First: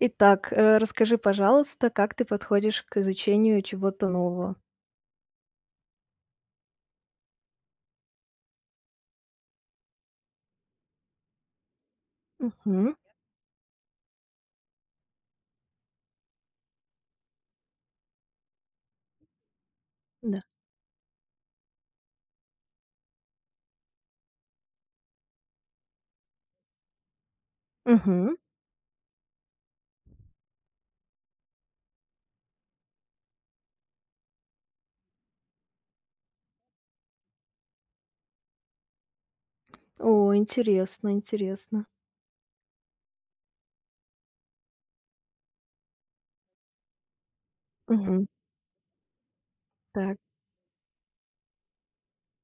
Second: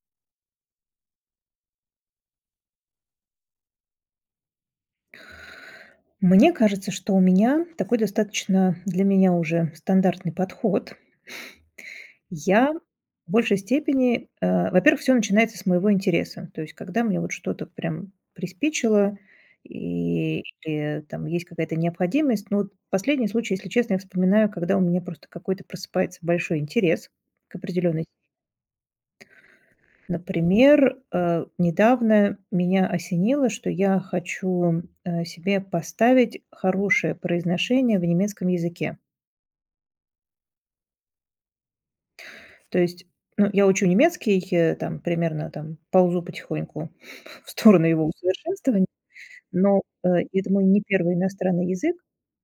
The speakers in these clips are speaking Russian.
Итак, расскажи, пожалуйста, как ты подходишь к изучению чего-то нового? Мне кажется, что у меня такой достаточно для меня уже стандартный подход. Я Мгм. в большей степени, во-первых, все начинается с моего интереса. То есть когда мне вот что-то прям приспичило, и Да. или там есть какая-то необходимость. Ну, вот последний случай, если честно, я вспоминаю, когда у меня просто какой-то просыпается большой интерес к определенной Мгм. Например, недавно меня осенило, что я хочу, себе поставить хорошее произношение в немецком языке. О, интересно, интересно. То есть, ну, я учу немецкий, там примерно там ползу потихоньку в сторону его Мгм. усовершенствования, но, Так. это мой не первый иностранный язык,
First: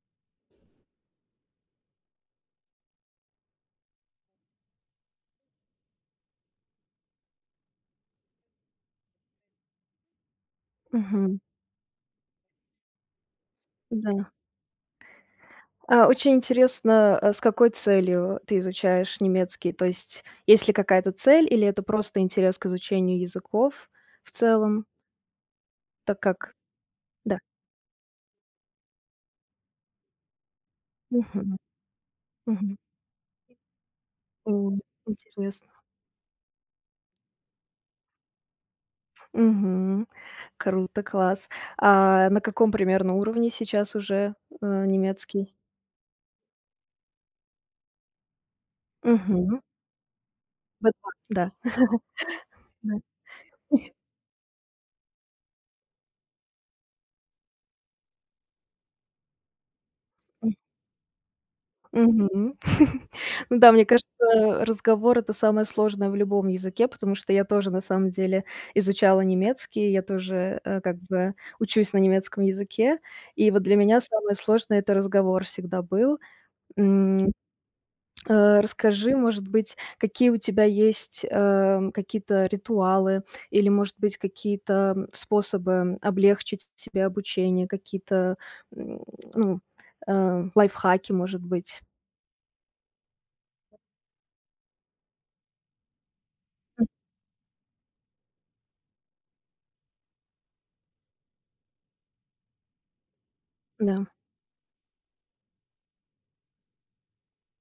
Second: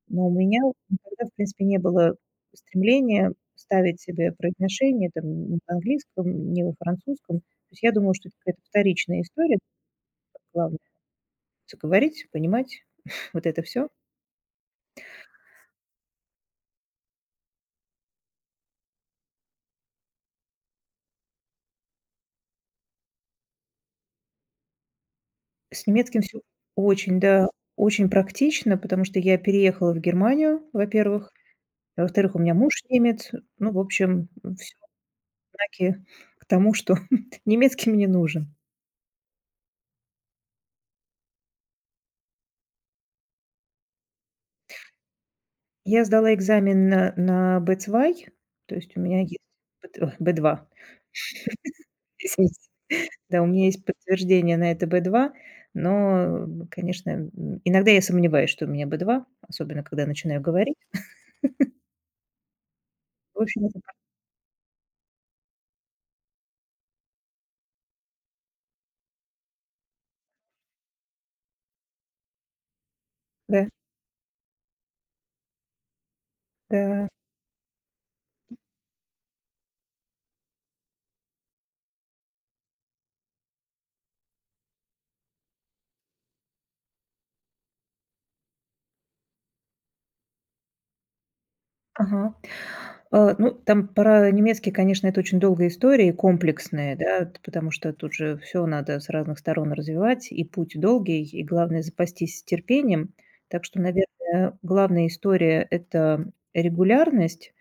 но у меня никогда, в принципе, не было стремления ставить себе произношение там ни в английском, ни во французском. То есть я думала, что это какая-то вторичная история, главное — Мгм. всё говорить, понимать, вот это все. Да. А, очень интересно, а, с какой целью ты изучаешь немецкий? То есть есть ли какая-то цель или это просто интерес к изучению языков в целом, С так немецким все как очень, Да. да, очень практично, потому что я переехала в Германию, во-первых. Мгм. А во-вторых, у меня Мгм. муж немец. Ну, в общем, О, все интересно. знаки к тому, что немецкий мне нужен. Мгм. Круто, класс. А на каком примерно уровне сейчас уже, немецкий? Я сдала экзамен на B2, то есть у меня есть Мгм. пот ой, B2, B2, да. извините. Да. Да, у меня есть подтверждение на это B2, но, конечно, иногда я сомневаюсь, что у меня B2, особенно когда начинаю говорить. Мгм. В Ну общем, да, это мне кажется, разговор- это самое сложное в любом языке, потому что я тоже, на самом деле, изучала немецкий, я тоже, как бы учусь на немецком языке. И вот да, для меня самое сложное- это разговор всегда был. да. Расскажи, может быть, какие у тебя есть, какие-то ритуалы или, может быть, какие-то, способы облегчить себе обучение, какие-то, м, ну, лайфхаки, может быть. Ага. Ну, там про немецкий, конечно, это очень долгая история и комплексная, да, потому что тут же все надо с разных сторон развивать, и путь долгий, и главное запастись терпением. Так что, Да. наверное, главная история — это регулярность,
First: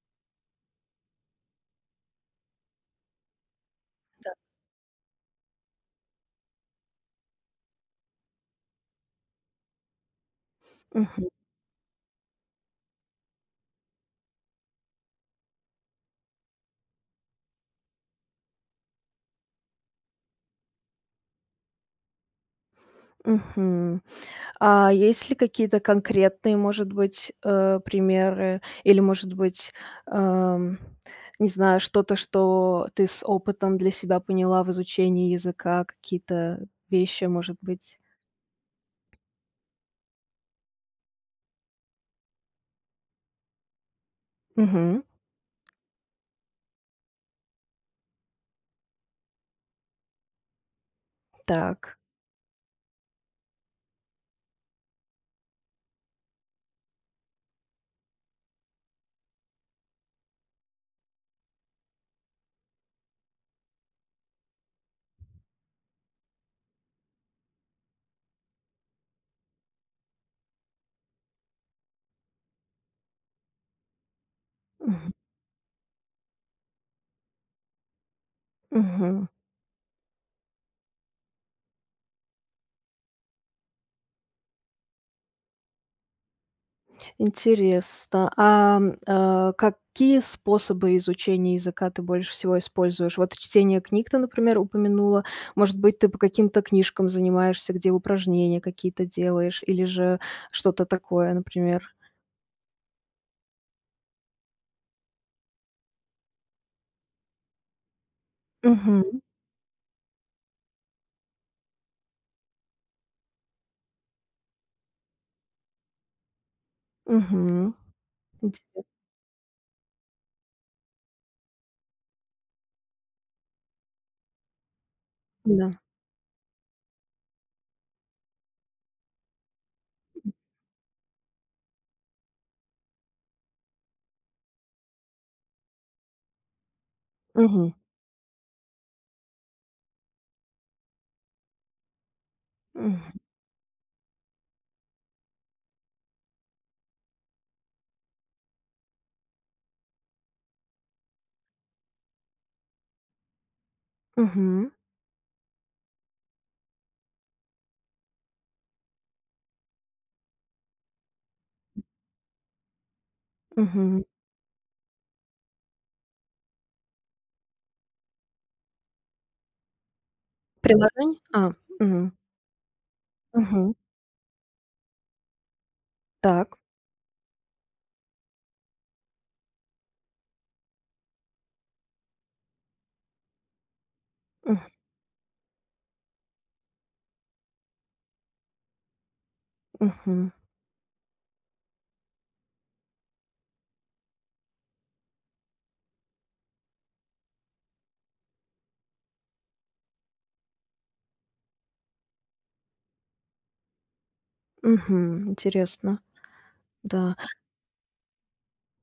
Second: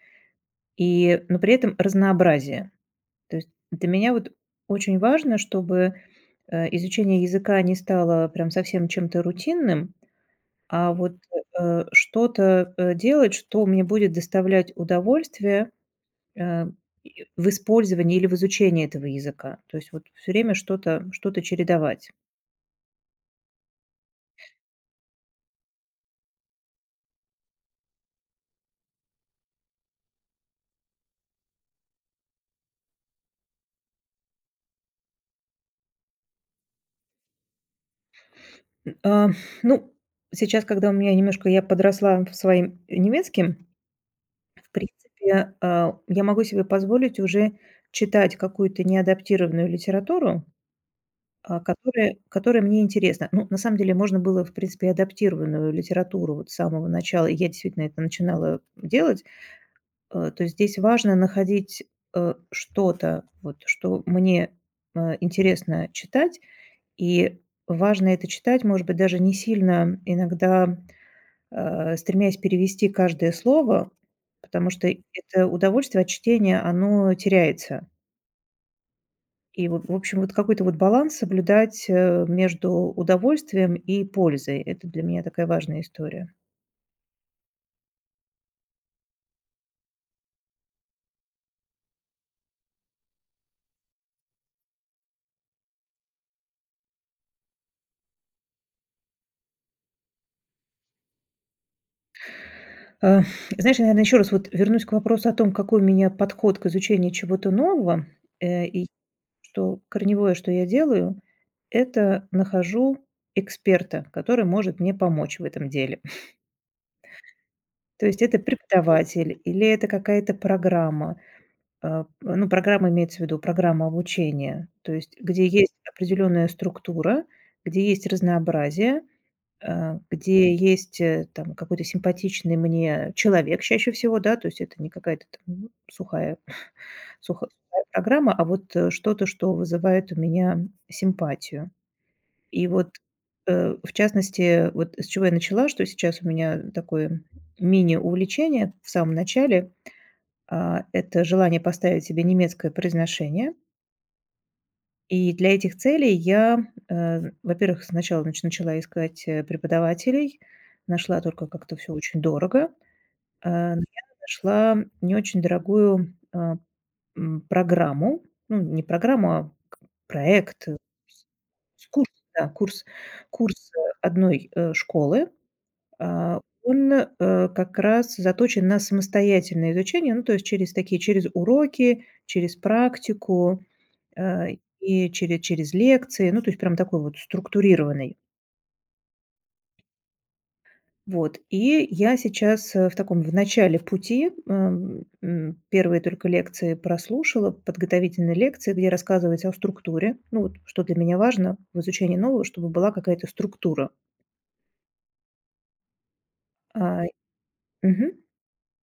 но при этом разнообразие. То есть для меня вот очень важно, чтобы изучение языка не стало прям совсем чем-то рутинным, а вот что-то делать, что мне будет доставлять удовольствие, Э, и в использовании или в изучении этого языка. То есть вот все время что-то чередовать. Мгм, мгм. А есть ли какие-то конкретные, может быть, примеры или, может быть, эм, не знаю, что-то, что ты с опытом для себя поняла в изучении языка, какие-то вещи, может быть? М, а, ну, сейчас, когда у меня немножко я подросла в своим немецким, в Мгм. принципе, я могу себе позволить уже читать какую-то неадаптированную литературу, Так. которая мне интересна. Ну, на самом деле можно было, в принципе, и адаптированную литературу вот с самого начала. И я действительно это начинала делать. То здесь важно находить, что-то, вот что мне, интересно читать. И важно это читать, может быть, даже не сильно иногда, стремясь перевести каждое слово, потому что Мгм. это удовольствие от чтения, оно теряется. Мгм. И вот, в общем, вот какой-то вот баланс соблюдать, между удовольствием и пользой. Это для меня такая важная история. Интересно. А, какие способы изучения языка ты больше всего используешь? Вот чтение книг ты, например, упомянула. Может быть, ты по каким-то книжкам занимаешься, где упражнения какие-то делаешь, или же что-то такое, например. А, Знаешь, я, наверное, еще раз вот вернусь к вопросу о том, какой у меня подход к изучению чего-то нового. И Мгм. что корневое, что я делаю, это нахожу эксперта, который может мне помочь в этом деле. Мгм. То есть это Интересно. преподаватель или это какая-то программа. Ну, программа имеется в виду программа обучения, то есть где есть Да. определенная структура, где есть разнообразие, где есть, там, какой-то симпатичный мне человек чаще всего, да, то есть это не какая-то там сухая сухо Мгм. сухая программа, а вот, что-то, что вызывает у меня симпатию. И вот, Мгм. В частности, вот с чего я начала, что сейчас у меня такое мини-увлечение в самом начале. Это желание поставить себе немецкое произношение. Мгм. И для этих целей я, во-первых, сначала начала искать, преподавателей. Нашла только как-то все очень дорого. Но я Мгм. нашла не очень дорогую, программу. Ну, не программу, а к проект, Приложений? с А. с курс, Мгм. да, курс, Мгм. Одной, школы. Так. Он, как раз заточен на самостоятельное изучение, ну, то есть через такие через уроки, через практику. Э, Мгм. и через лекции, ну, то есть прям такой вот структурированный. Мгм. Вот, и я сейчас, в начале пути, первые только лекции прослушала, подготовительные лекции, где рассказывается о структуре. Ну, вот что для меня важно в изучении нового, чтобы была какая-то структура. Мгм. Интересно. А, Да. Мгм.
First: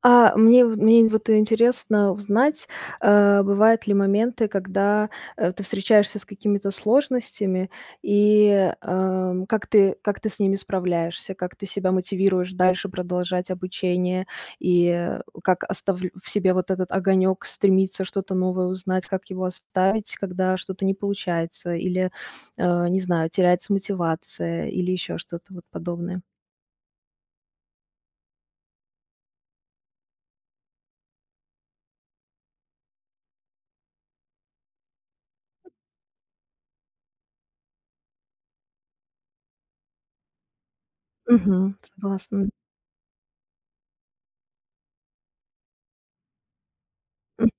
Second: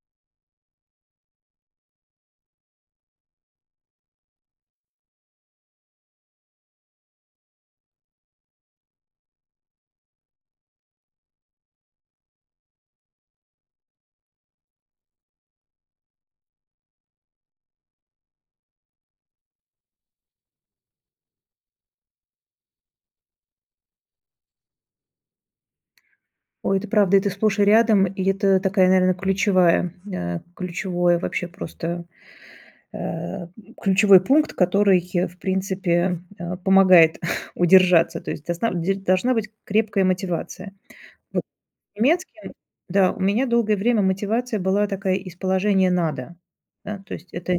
А, мне вот интересно узнать, бывают ли моменты, когда, ты встречаешься с какими-то сложностями, и, как ты с ними справляешься, как ты себя мотивируешь дальше продолжать обучение, и, как оставль в себе вот этот огонек стремиться что-то новое узнать, как его оставить, когда что-то не получается или, не знаю, теряется мотивация или еще что-то вот подобное. Ой, это правда, это сплошь и рядом, и это такая, наверное, ключевая, ключевое вообще просто — Э, ключевой пункт, который, в принципе, помогает удержаться. То есть досна де должна быть крепкая мотивация. Вот Мгм. с Согласна. немецким, да, у меня долгое время мотивация была такая из положения "надо". Да, то есть это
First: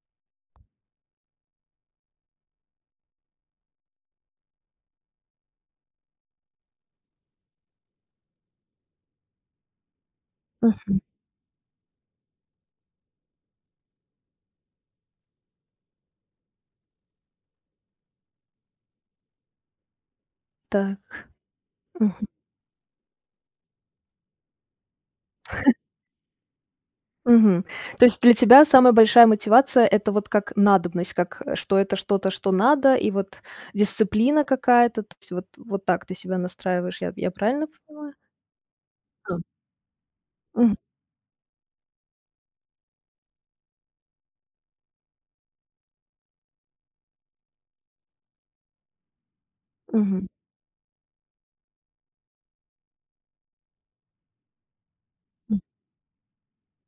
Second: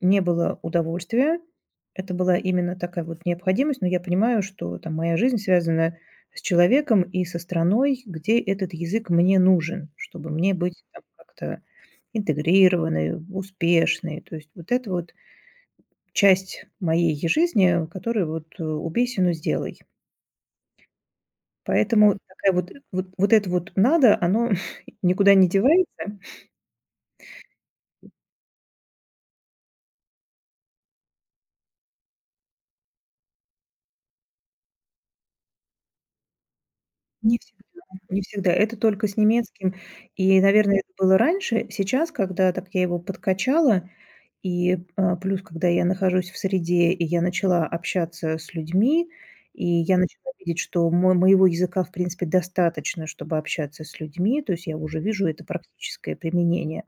не было удовольствие, это была именно такая вот необходимость. Но я понимаю, что там моя жизнь связана с человеком и со страной, где этот язык мне нужен, чтобы мне быть там как-то интегрированной, успешной. То есть вот это вот часть моей е жизни, которую вот, "убей сену сделай". так. Поэтому такая вот вот вот это вот "надо", оно никуда не девается. Мгм. То есть для тебя самая большая мотивация- это вот как надобность, как, что это что-то, что надо, и вот дисциплина какая-то. То есть вот так ты себя настраиваешь, я Не правильно всегда, понимаю? не всегда. Это только с А, немецким. И, мгм, наверное, это было раньше. Сейчас, когда так я его подкачала, плюс, когда я нахожусь в среде, и я начала общаться с людьми, и я мгм, начала видеть, что мо моего языка, в принципе, достаточно, чтобы общаться с людьми. То есть я уже вижу это м, практическое применение.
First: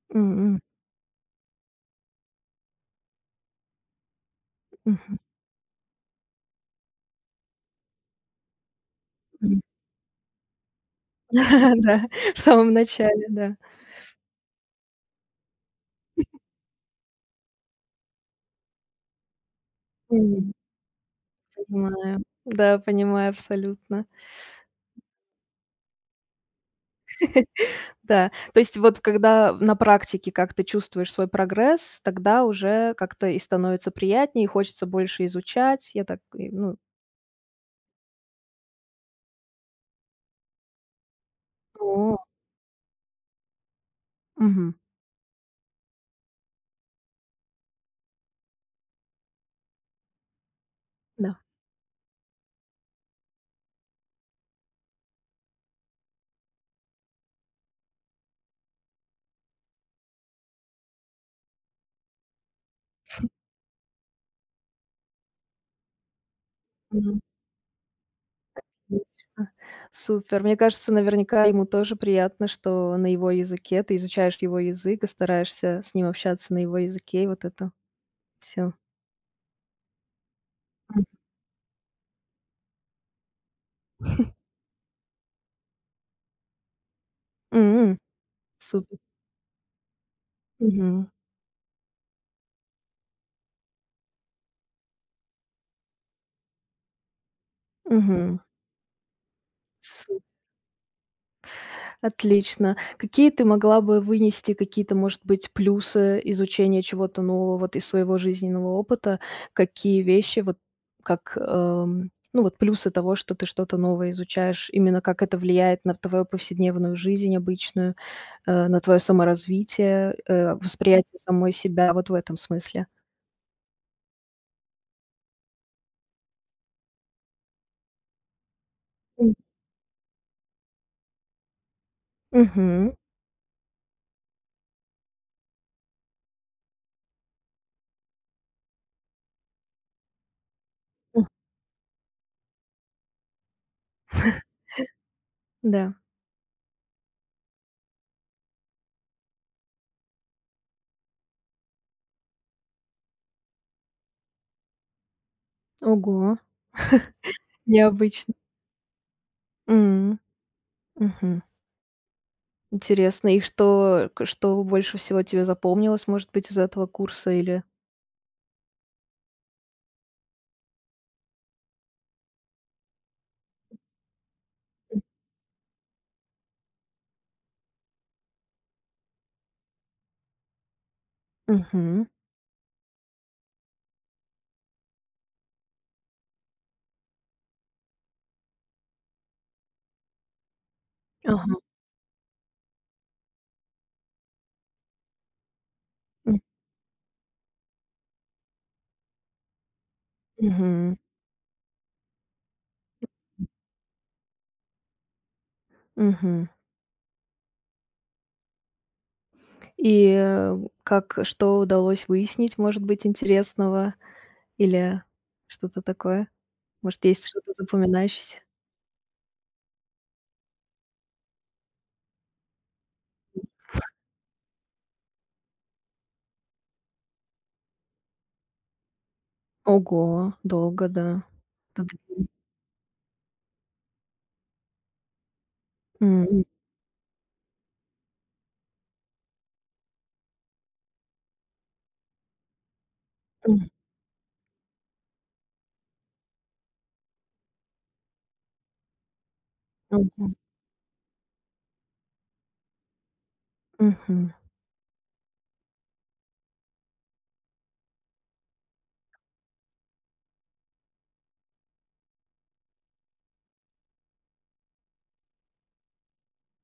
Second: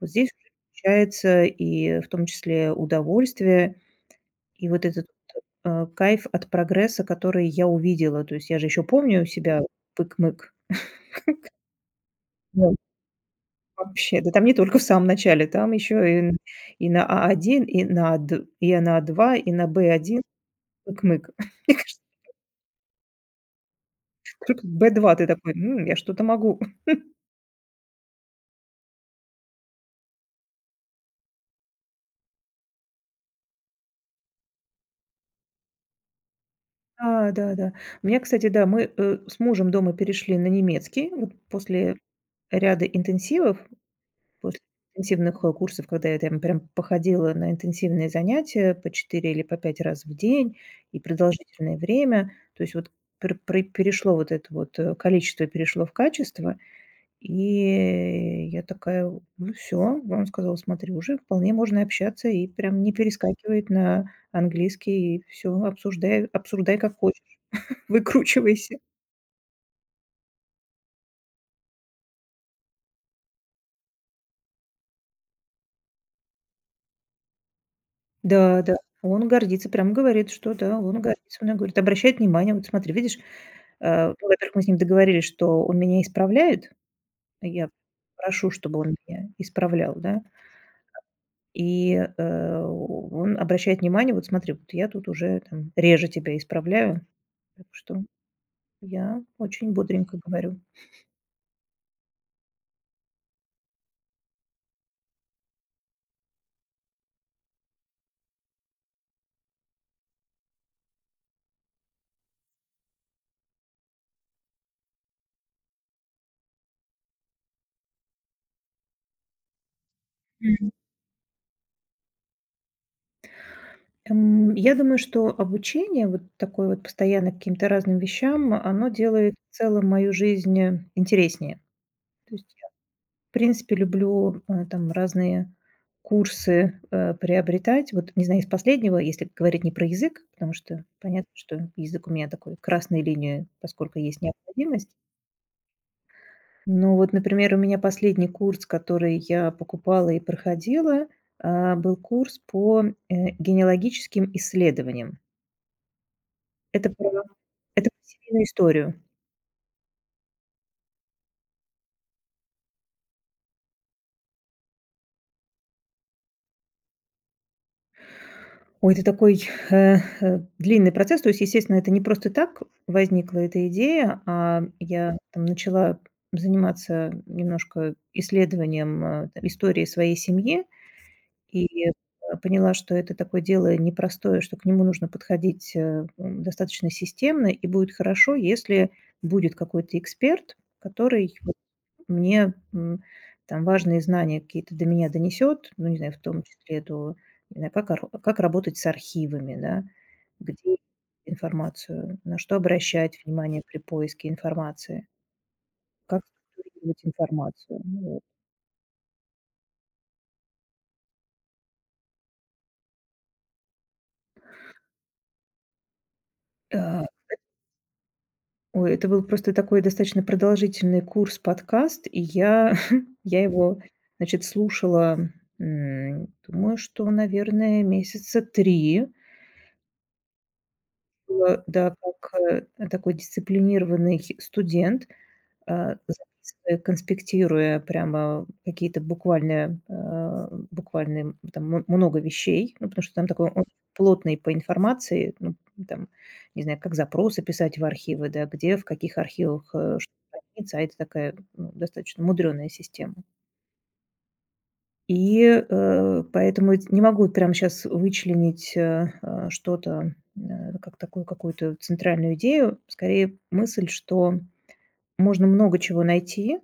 Вот здесь уже м, включается и в том числе удовольствие, и вот этот, мгм, кайф от прогресса, который я увидела. То есть я же еще помню себя мгм. пык-мык. Да, в самом Ну, начале, да. вообще, да там не только в самом начале, там еще и и на A1 и на Д и на А2, и на B1 Мгм, пык-мык. Мне кажется, понимаю. Да, понимаю абсолютно. только B2 ты такой: Я что-то могу". Да, то есть вот когда на практике, как ты чувствуешь свой прогресс, тогда уже как-то и становится приятнее, и хочется больше изучать. Я так, и ну. Да, да-да. У меня, кстати, да, мы, с мужем дома перешли на немецкий вот после ряда интенсивов. После Мгм. интенсивных, курсов, когда я там прям походила на интенсивные занятия по 4 или по 5 раз в день и Да. продолжительное время, то есть вот пр пре перешло вот это вот, количество перешло в качество, и я такая: "Ну все". Он сказал: "Смотри, уже вполне можно общаться, и прям не перескакивает на английский, и все обсуждай обсуждай как Мгм. хочешь, выкручивайся". Отлично. Супер. Мне кажется, наверняка ему тоже приятно, что на его языке ты изучаешь его язык и стараешься с ним общаться на его языке, и вот это Да, все. да. Он гордится, прям говорит, что да, он гордится мной, говорит, обращает внимание: "Вот смотри, видишь". Ну, во-первых, мы с ним договорились, что он меня исправляет. Я прошу, чтобы он Супер. меня исправлял, да. Мгм. И, он обращает внимание: "Вот смотри, вот я тут уже там реже тебя исправляю". Так что Мгм. я очень бодренько Супер. говорю. Отлично. Какие ты могла бы вынести какие-то, может быть, плюсы изучения чего-то нового вот из своего жизненного опыта? Какие вещи, вот как, ну вот плюсы того, что ты что-то новое изучаешь, именно как это влияет на твою повседневную жизнь обычную, на твое саморазвитие, Мгм. восприятие самой себя вот в этом смысле? Я думаю, что обучение вот такое вот постоянно к каким-то разным вещам, оно М. делает в целом мою жизнь, интереснее. То есть Мгм. в принципе, люблю, там разные курсы, приобретать. Вот, не знаю, из последнего, если говорить не про язык, потому что понятно, что язык у меня такой красной линией, поскольку есть необходимость. Да. Но вот, например, у меня последний курс, который я покупала и проходила, был курс по, генеалогическим исследованиям. Ого, Это про это про необычно. семейную историю. М. Мгм. Интересно, и что больше всего тебе запомнилось, может быть, из этого курса или Ой, это такой, э, длинный процесс. То есть, естественно, это не просто так возникла эта идея, а я там начала заниматься немножко исследованием, э, т истории своей семьи и, Мгм. поняла, что это такое дело непростое, что к нему нужно подходить, достаточно системно, и будет хорошо, если будет какой-то эксперт, который Ага. мне, там важные знания какие-то до меня донесет, ну, не знаю, в М, том числе до, не знаю, как работать с архивами, да, где мгм, информацию, на что обращать внимание при поиске информации, как мгм. структурировать информацию. Вот. И, как что удалось выяснить, может быть, интересного или что-то такое? А, Может, есть что-то запоминающееся? Ой, это был просто такой достаточно продолжительный курс, подкаст, и я я его, значит, слушала, думаю, что, наверное, месяца 3. Ого, долго, да. Было, да, Мгм. как, такой дисциплинированный студент, М, м, записывая, конспектируя прямо какие-то буквально, буквально там много вещей. Ну, потому что там такой он м, плотный по информации, ну, там, не знаю, как запросы писать в архивы, да, где, в каких архивах, что мгм, хранится, а это такая, ну, достаточно мудреная система. мгм, И, поэтому эт не могу прямо сейчас вычленить, что-то, как такую какую-то центральную идею. Скорее, мысль, что можно много чего найти,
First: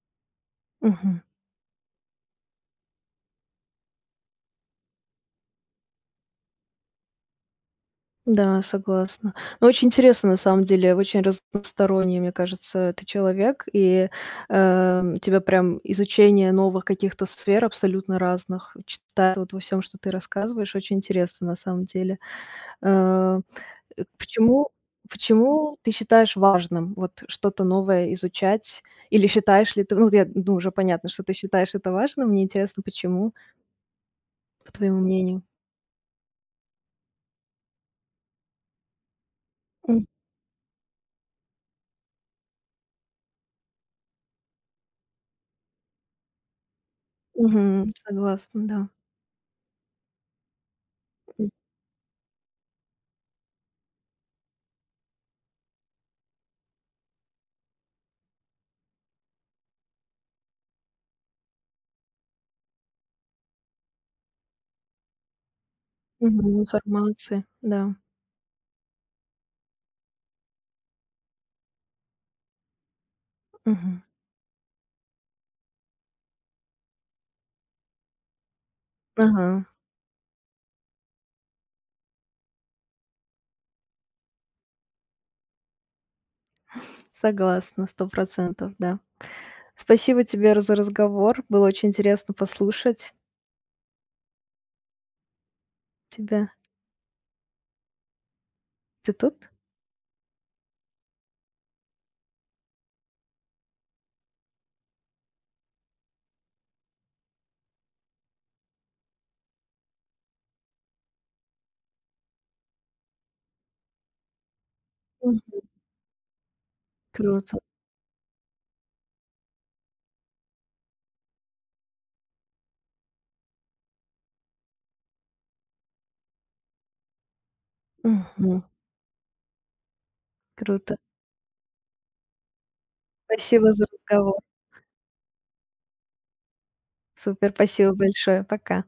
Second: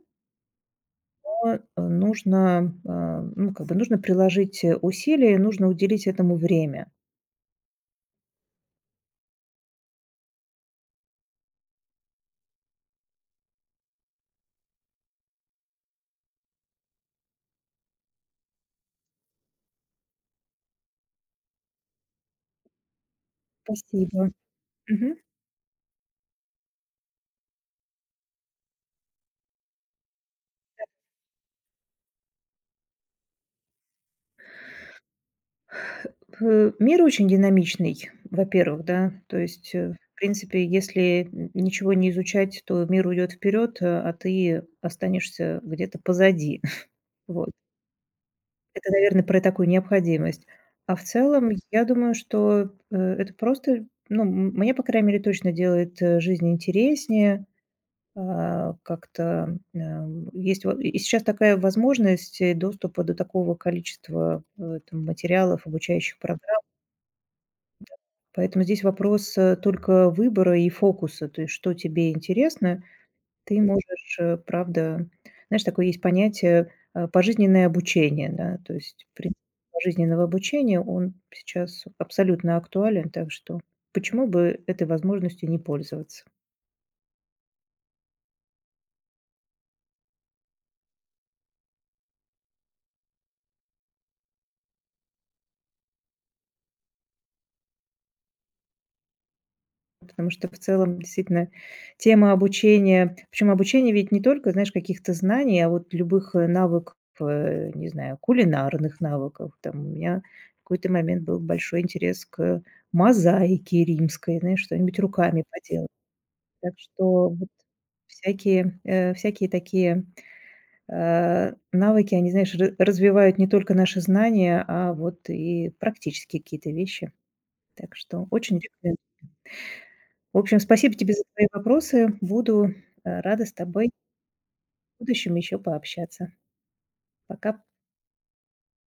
мгм. но, нужно, ну, как бы нужно приложить, усилия, нужно уделить этому время. Да, согласна. Ну, очень интересно, на самом деле, очень разносторонний, мне кажется, ты человек, и тебя прям изучение новых каких-то сфер абсолютно разных, читать вот во всем, что ты рассказываешь, очень интересно, на самом деле. Э, э, Спасибо. почему, Мгм. почему, ты считаешь важным вот что-то новое изучать? Или считаешь ли ты, ну, вот я, ну, уже понятно, что ты считаешь это важным, мне интересно, почему, по твоему мнению. Мир очень динамичный, во-первых, да. То есть, М, в принципе, если н ничего не изучать, то мир уйдет вперед, а ты останешься где-то позади. Вот. мгм, согласна, Это, наверное, про такую необходимость. А в да. целом, я думаю, что, это просто, ну, мне, по крайней мере, точно делает, жизнь интереснее. Как-то, есть вот и сейчас такая возможность, доступа до такого количества, там материалов, обучающих Мгм, программ. информации, да. Поэтому здесь вопрос, только выбора и фокуса. То есть что тебе интересно ты Мгм. можешь, правда. Знаешь, такое есть понятие, пожизненное обучение, да. То есть принцип Ага, пожизненного обучения, он сейчас абсолютно актуален, так что почему бы этой возможностью не пользоваться? согласна, 100%, да. Спасибо тебе р за разговор. Было очень интересно послушать тебя. Ты тут? Потому что в целом действительно тема обучения, причем обучение ведь не только, знаешь, каких-то знаний, а вот любых, навыков, не знаю, кулинарных навыков. Там у меня в какой-то момент был большой интерес к мозаике римской, знаешь, что-нибудь руками Мгм. поделать. Так что вот Круто. всякие такие, навыки, они, знаешь, ра развивают не только наши знания, а вот и практические какие-то вещи. Так что очень Мгм. рекомендую. В общем, спасибо Круто. тебе за твои вопросы. Буду, рада с Спасибо за тобой разговор. в будущем еще пообщаться. Супер, Пока. спасибо большое. Пока.